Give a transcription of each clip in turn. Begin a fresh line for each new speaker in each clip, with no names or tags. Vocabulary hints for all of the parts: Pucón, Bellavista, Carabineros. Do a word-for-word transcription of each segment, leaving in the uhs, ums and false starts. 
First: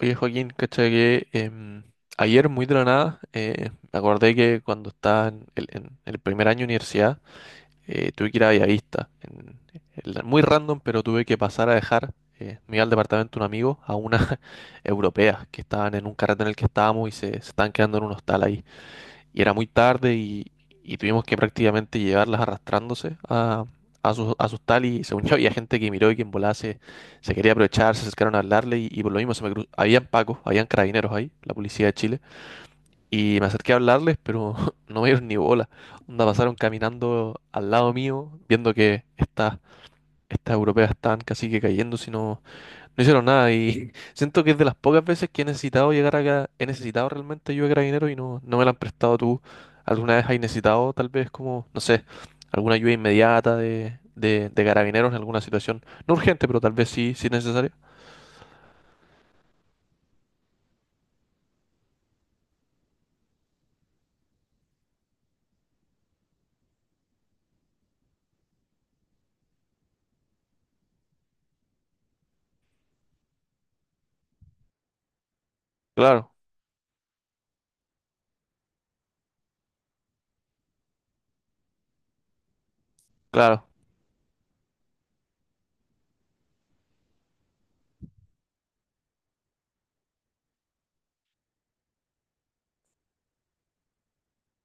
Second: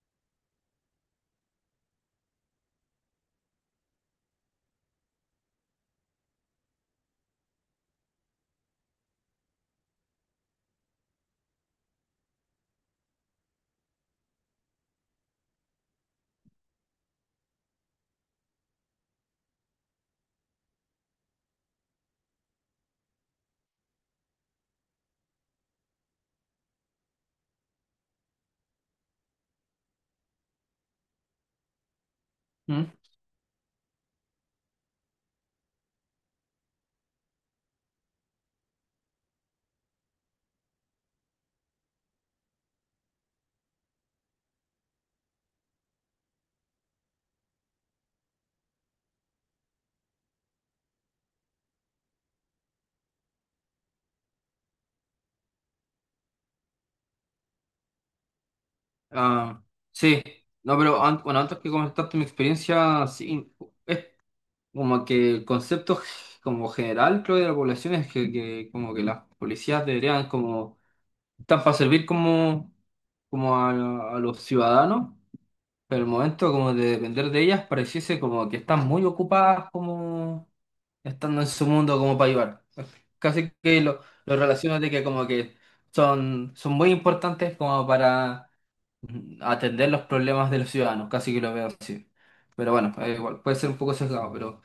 Oye, Joaquín, caché que em, ayer muy de la nada eh, me acordé que cuando estaba en el, en el primer año de universidad, eh, tuve que ir a Bellavista. En- el- muy random, pero tuve que pasar a dejar, eh, me iba al departamento de un amigo, a una europea que estaban en un carrete en el que estábamos y se, se estaban quedando en un hostal ahí y era muy tarde y, y tuvimos que prácticamente llevarlas arrastrándose a, a sus, a sus tal y según yo había gente que miró y que en volada se, se quería aprovechar, se acercaron a hablarle y, y por lo mismo se me cruzó. Habían pacos, habían carabineros ahí, la policía de Chile,
Mm.
y me acerqué a hablarles, pero no me dieron ni bola. Onda pasaron caminando al lado mío, viendo que estas estas europeas estaban casi que cayendo, si no, no hicieron nada y siento que es de las pocas veces que he necesitado llegar acá, he necesitado realmente ayuda de Carabineros y no, no me la han prestado tú. ¿Alguna vez has necesitado tal vez como, no sé, alguna ayuda inmediata de, de, de Carabineros en alguna situación? No urgente, pero tal vez sí, sí necesaria.
Ah, sí, no, pero an- bueno, antes que comentaste mi experiencia, sí, es como que el concepto g- como general, creo, de la población es que, que como que las policías deberían como, están para servir como, como a, a los ciudadanos, pero el
Claro,
momento como de depender de ellas pareciese como que están muy ocupadas como estando en su mundo como para ayudar. Casi
claro,
que lo, lo relaciono de que como que son, son muy importantes como para atender los problemas de los ciudadanos, casi que lo veo así. Pero bueno, eh, igual, puede ser un poco sesgado, pero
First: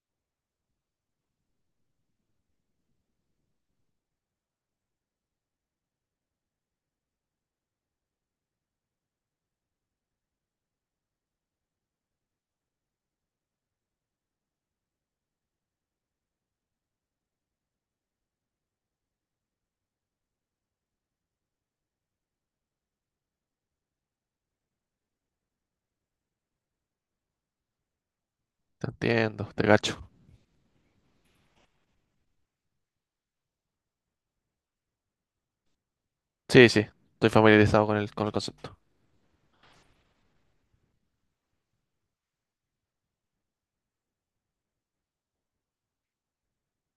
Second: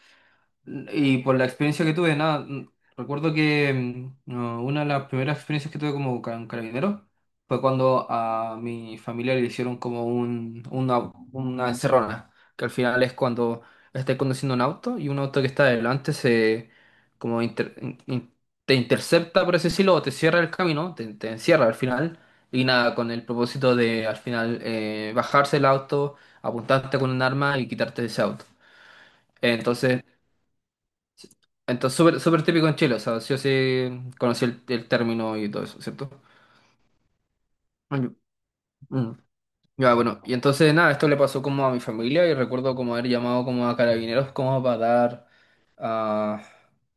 y por la experiencia que tuve, nada, mm, recuerdo que mm, no, una de las primeras experiencias que tuve como ca- carabinero fue cuando a mi familia le hicieron como un, una, una encerrona, que al final es cuando estás conduciendo un auto y un auto que está adelante se como inter- in- in- te intercepta, por así decirlo, o te cierra el camino, te, te encierra al final, y nada, con el propósito de al final eh, bajarse el auto, apuntarte con un arma y quitarte ese auto.
te entiendo, te
Entonces,
cacho.
entonces, súper súper típico en Chile, o sea, sí o sí conocí el, el término y todo eso, ¿cierto?
Sí, sí, estoy familiarizado con
Mm,
el, con el concepto.
mm. Ya, bueno, y entonces nada, esto le pasó como a mi familia y recuerdo como haber llamado como a carabineros como para dar, ah,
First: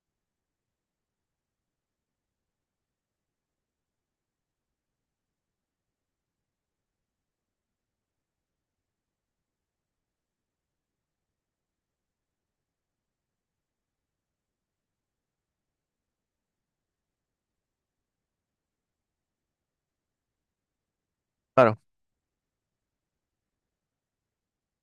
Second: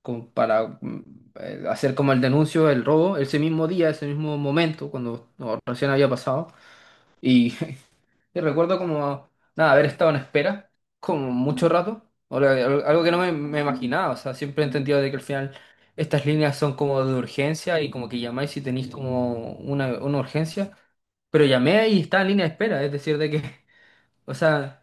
como para mm, eh, hacer como el denuncio del robo ese mismo día, ese mismo momento, cuando no, recién había pasado. Y y recuerdo como, nada, haber estado en espera como mucho rato, o la- al- algo que no me, me imaginaba, o sea, siempre he entendido de que al final estas líneas son como de urgencia y como que llamáis si tenéis como una, una urgencia, pero
Claro,
llamé y estaba en línea de espera, es decir, de que, o sea,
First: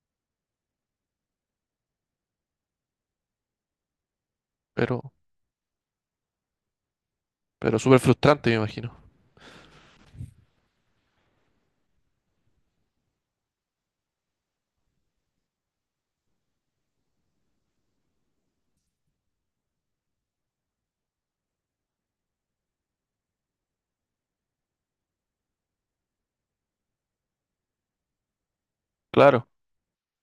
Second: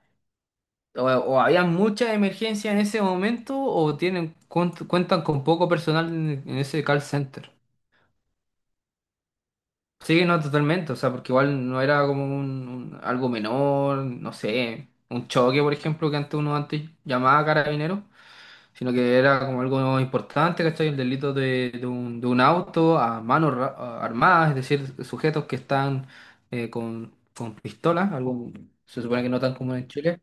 o, o había mucha emergencia en ese momento o tienen cuent-
pero,
cuentan con poco personal en en ese call center.
pero súper frustrante, me imagino.
Sí, no, totalmente, o sea, porque igual no era como un, un- algo menor, no sé, un choque, por ejemplo, que antes uno antes llamaba carabinero, sino que era como algo importante, ¿cachai? El delito de, de un, de un auto a manos ra- a- armadas, es decir, sujetos que están eh, con, con pistolas, algo se supone que no
Claro,
tan común en Chile,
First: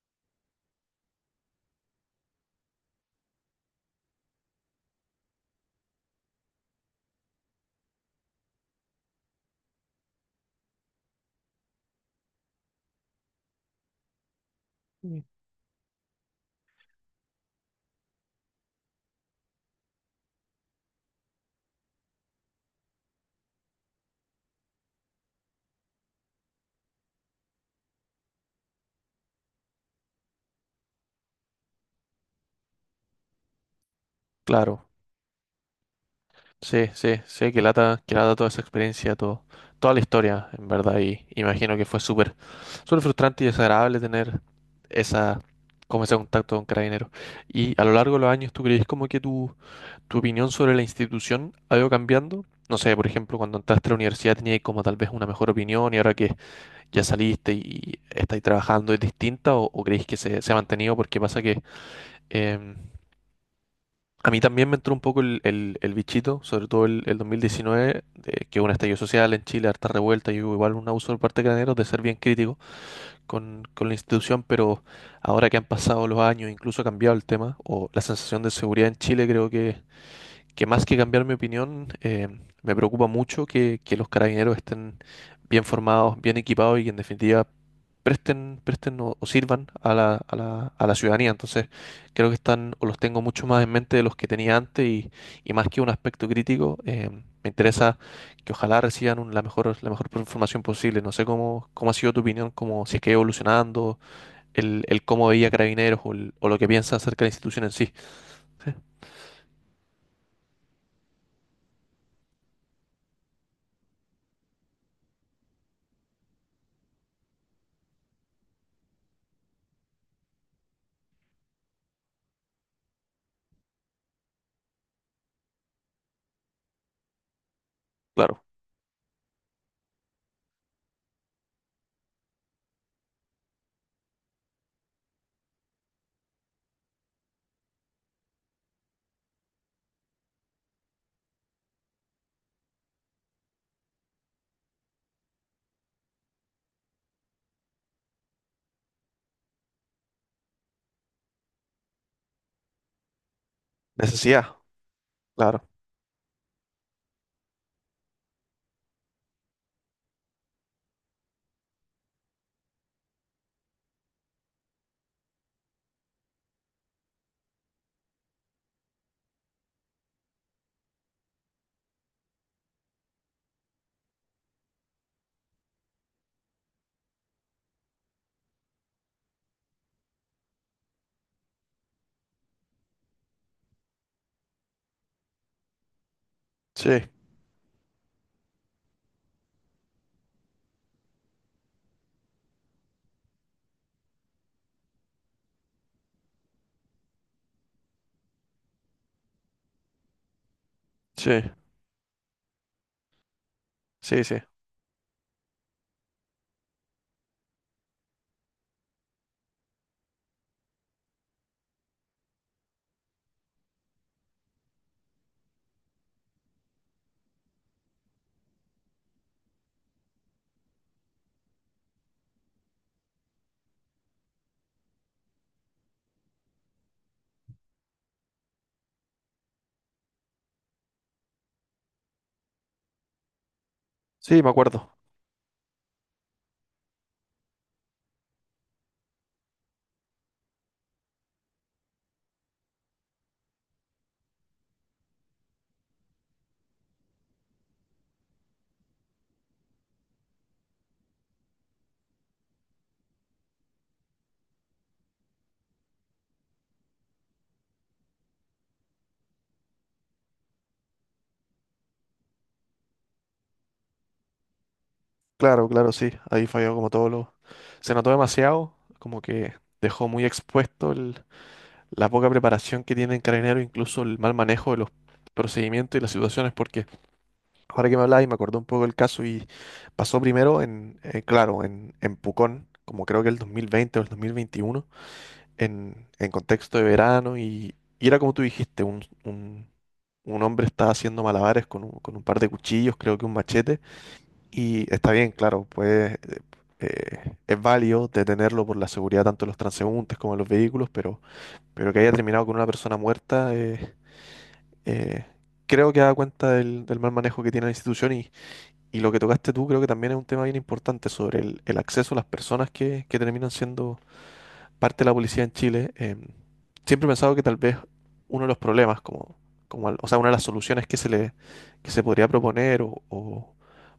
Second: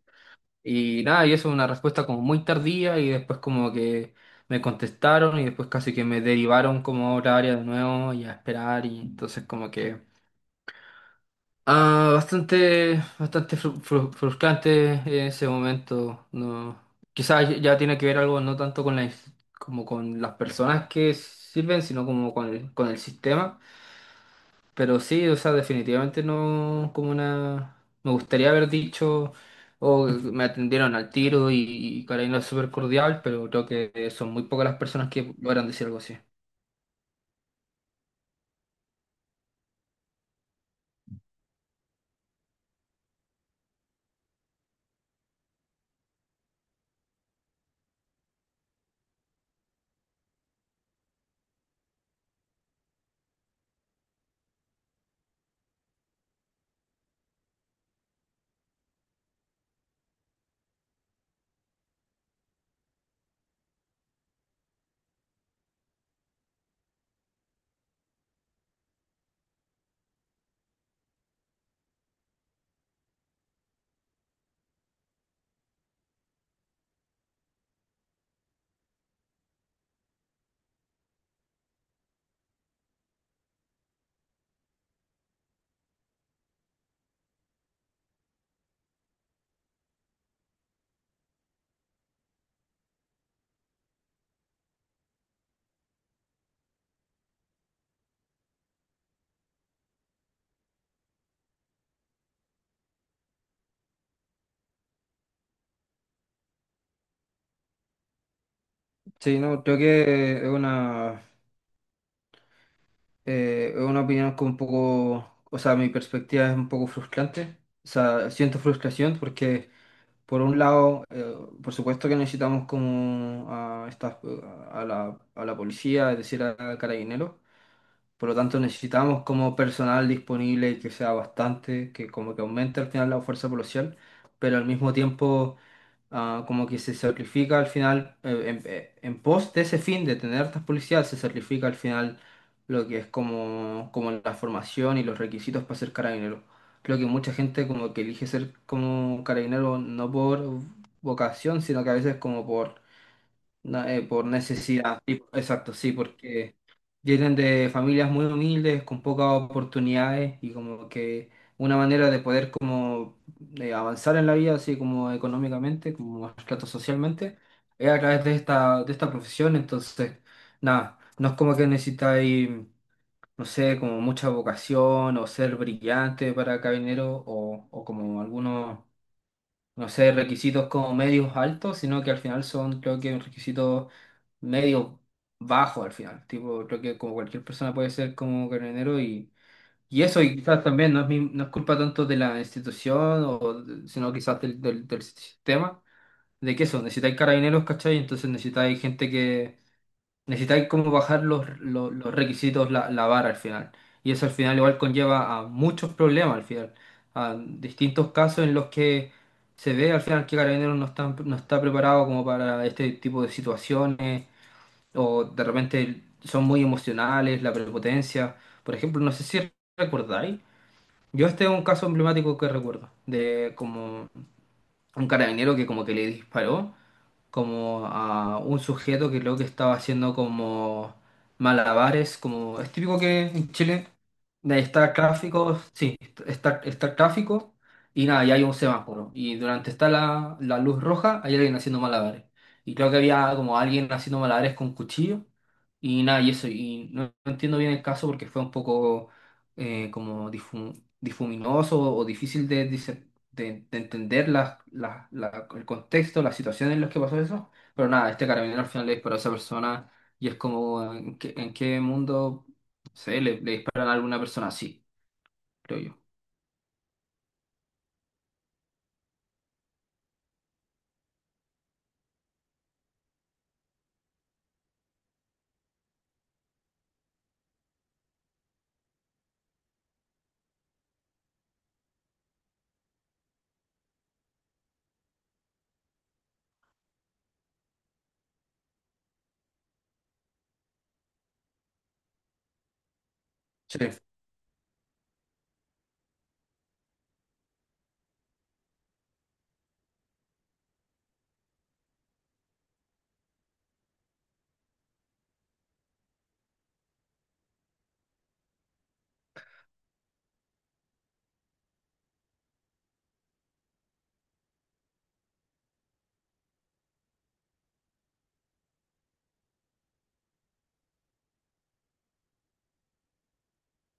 y nada, y eso es una respuesta como muy tardía y después como que me contestaron y después casi que me derivaron como a otra área de nuevo y a esperar y entonces como que... Ah, bastante, bastante fru- fru- frustrante en ese momento. No, quizás ya tiene que ver algo no tanto con la ins- como con las personas que sirven, sino como con el, con el sistema. Pero sí, o sea, definitivamente no como una. Me gustaría haber dicho o me atendieron al tiro y, y Karina es súper cordial, pero creo que son muy pocas las
claro.
personas que logran decir algo así.
Sí, sí, sí, que lata, que lata toda esa experiencia, todo, toda la historia, en verdad, y imagino que fue súper suele frustrante y desagradable tener esa, como ese contacto con Carabineros. Y a lo largo de los años, ¿tú crees como que tu, tu opinión sobre la institución ha ido cambiando? No sé, por ejemplo, cuando entraste a la universidad tenías como tal vez una mejor opinión y ahora que ya saliste y estáis trabajando es distinta o, o creéis que se, se ha mantenido porque pasa que em, a mí también me entró un poco el, el- el bichito, sobre todo el, el dos mil diecinueve, de que hubo un estallido social en Chile, harta revuelta y hubo igual un abuso por parte de Carabineros de ser bien crítico con, con la institución, pero ahora que han pasado los años, incluso ha cambiado el tema, o la sensación de seguridad en Chile creo que que más que cambiar mi opinión, eh, me preocupa mucho que, que los carabineros estén bien formados, bien equipados y que en definitiva presten, presten o, o sirvan a la, a la, a la ciudadanía. Entonces, creo que están o los tengo mucho más en mente de los que tenía antes y, y más que un aspecto crítico, eh, me interesa que ojalá reciban un- la mejor, la mejor información posible. No sé cómo, cómo ha sido tu opinión, como si es que ha ido evolucionando, el, el cómo veía carabineros o, el- o lo que piensa acerca de la institución en sí. Sí,
Sí, no, creo que es una Eh, es una opinión que un poco, o sea, mi perspectiva es un poco frustrante. O sea, siento frustración porque, por un lado, eh, por supuesto que necesitamos como a, estas- a la, a la policía, es decir, a carabineros, por lo
claro,
tanto, necesitamos como personal disponible que sea bastante, que como que aumente al final la fuerza policial, pero al mismo tiempo ah, como que se sacrifica al final, eh, en, eh, en pos de ese fin de tener estas policías, se sacrifica al final lo que es como, como la formación y los requisitos para ser carabinero. Creo que mucha gente como que elige ser como carabinero no por vocación, sino que a veces como por no, eh, por
necesidad,
necesidad, sí,
claro.
exacto, sí, porque vienen de familias muy humildes, con pocas oportunidades y como que una manera de poder como eh, avanzar en la vida, así como económicamente, como trato socialmente, es a través de esta, de esta profesión, entonces, nada, no es como que necesitáis, no sé, como mucha vocación o ser brillante para carabinero o, o como algunos no sé, requisitos como medios altos, sino que al final son, creo que, requisitos medios bajos al final. Tipo, creo que
Sí.
como cualquier persona puede ser como carabinero y, y eso, y quizás también no es, mi- no es culpa tanto de la institución, o, de- sino quizás del, del, del sistema, de que eso, necesitáis carabineros, ¿cachai? Entonces necesitáis gente. Necesitáis como bajar
Sí,
los, los- los requisitos, la, la vara al final. Y
sí,
eso al
sí.
final igual conlleva a muchos problemas al final. A distintos casos en los que se ve al final que Carabineros no está, no está preparado como para este tipo de situaciones. O de repente son muy emocionales, la prepotencia. Por ejemplo, no sé si recordáis. Yo este es un caso emblemático que recuerdo. De como un carabinero que como que le disparó como a un sujeto que creo que estaba haciendo como malabares, como es típico que en Chile
Sí, me
de estar
acuerdo.
gráfico, sí, estar, estar gráfico y nada, y hay un semáforo. Y durante está la, la luz roja, hay alguien haciendo malabares. Y creo que había como alguien haciendo malabares con cuchillo y nada, y eso. Y no, no entiendo bien el caso porque fue un poco eh, como difu- difuminoso o difícil de, dice- de, de entender las- las- la- el contexto, las situaciones en las que pasó eso. Pero nada, este carabinero al final le disparó a esa persona y es como, ¿en qué, en qué mundo? Sí, le, le disparan a alguna persona, sí,
Claro,
creo
claro,
yo.
sí. Ahí falló como todo lo… Se notó demasiado, como que dejó muy expuesto el- la poca preparación que tiene en Carabineros, incluso el mal manejo de los procedimientos y las situaciones, porque ahora que me habláis me acordé un poco del caso y pasó primero en, eh, claro, en, en Pucón, como creo que el dos mil veinte o el dos mil veintiuno, en, en contexto de verano y, y era como tú dijiste, un, un, un hombre estaba haciendo malabares con un, con un par de cuchillos, creo que un
Sí,
machete. Y está bien, claro, pues eh, eh, es válido detenerlo por la seguridad tanto de los transeúntes como de los vehículos, pero, pero que haya terminado con una persona muerta, eh, eh, creo que da cuenta del, del mal manejo que tiene la institución y, y lo que tocaste tú creo que también es un tema bien importante sobre el, el acceso a las personas que, que terminan siendo parte de la policía en Chile, eh, siempre he pensado que tal vez uno de los problemas, como, como al- o sea, una de las soluciones que se le, que se podría proponer, o, o-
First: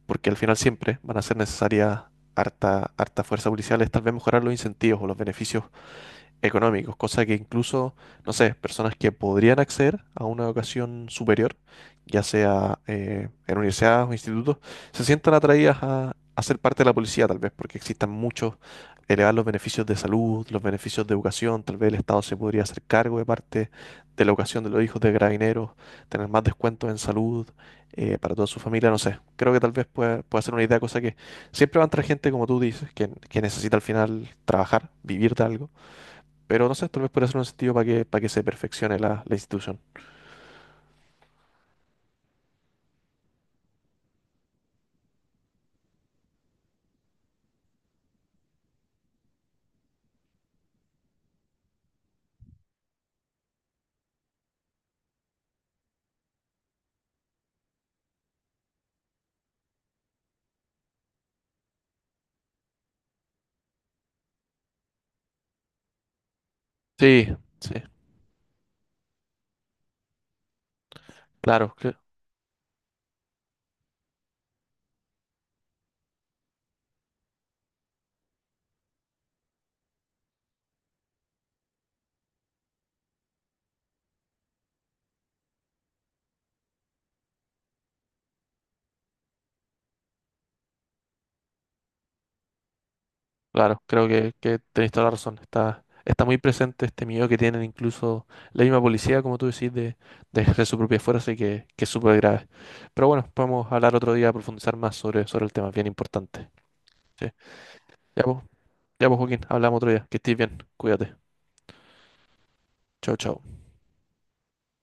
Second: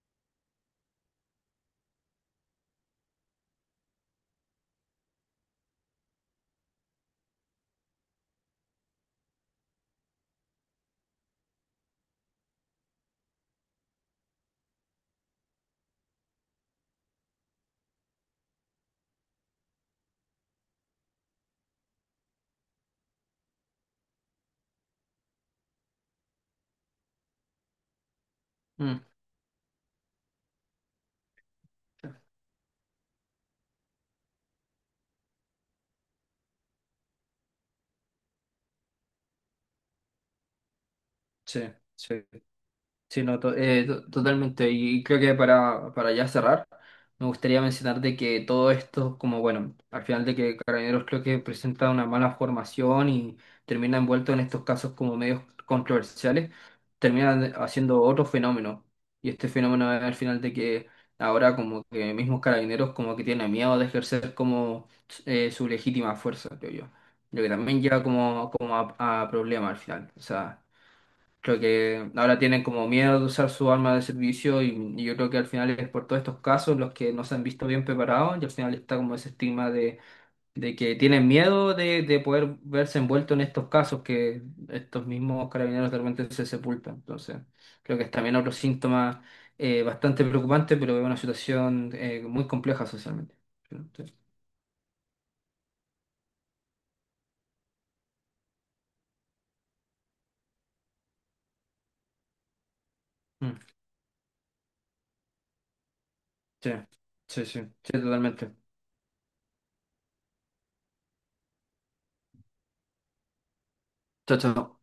porque al final siempre van a ser necesarias harta, harta fuerza policial, es tal vez mejorar los incentivos o los beneficios económicos, cosa que incluso, no sé, personas que podrían acceder a una educación superior, ya sea eh, en universidades o institutos, se sientan atraídas a, a ser parte de la policía, tal vez, porque existan muchos, elevar los beneficios de salud, los beneficios de educación, tal vez el Estado se podría hacer cargo de parte de la educación de los hijos de carabineros, tener más descuentos en salud eh, para toda su familia, no
mm,
sé, creo que tal vez pueda, pueda ser una idea, cosa que siempre va a entrar gente, como tú dices, que, que necesita al final trabajar, vivir de algo, pero no sé, tal vez puede ser un sentido para que, para que se perfeccione la, la institución.
sí, sí. Sí, no, to- eh, to- totalmente. Y creo que para, para ya cerrar, me gustaría mencionar de que todo esto, como bueno, al final de que Carabineros creo que presenta una mala formación y termina envuelto en estos casos como medios controversiales, termina de- haciendo otro fenómeno. Y este fenómeno es al final de que ahora como que mismos Carabineros como que tienen miedo de ejercer como eh, su legítima fuerza, creo yo.
Sí,
Lo que también
sí,
lleva como, como a, a problemas al final. O sea. Creo
claro, cre-
que ahora tienen como miedo de usar su arma de servicio y, y yo creo que al final es por todos estos casos los que no se han visto bien preparados y al final está como ese estigma de, de que tienen miedo de, de poder verse envuelto en estos casos que estos mismos carabineros de repente se sepultan. Entonces, creo que es también otro síntoma eh, bastante preocupante, pero es una situación eh, muy compleja socialmente.
claro,
Sí,
creo que, que tenéis toda la razón. Está, está muy presente este miedo que tienen incluso la misma policía, como tú decís, de, de ejercer su propia fuerza y que, que es súper grave. Pero bueno,
mm,
podemos hablar otro día, profundizar más sobre, sobre el tema, es bien importante.
sí,
Sí.
sí, sí, sí,
Ya pues,
totalmente.
ya pues, Joaquín, hablamos otro día. Que estés bien, cuídate. Chao, chao.
Chao, chao.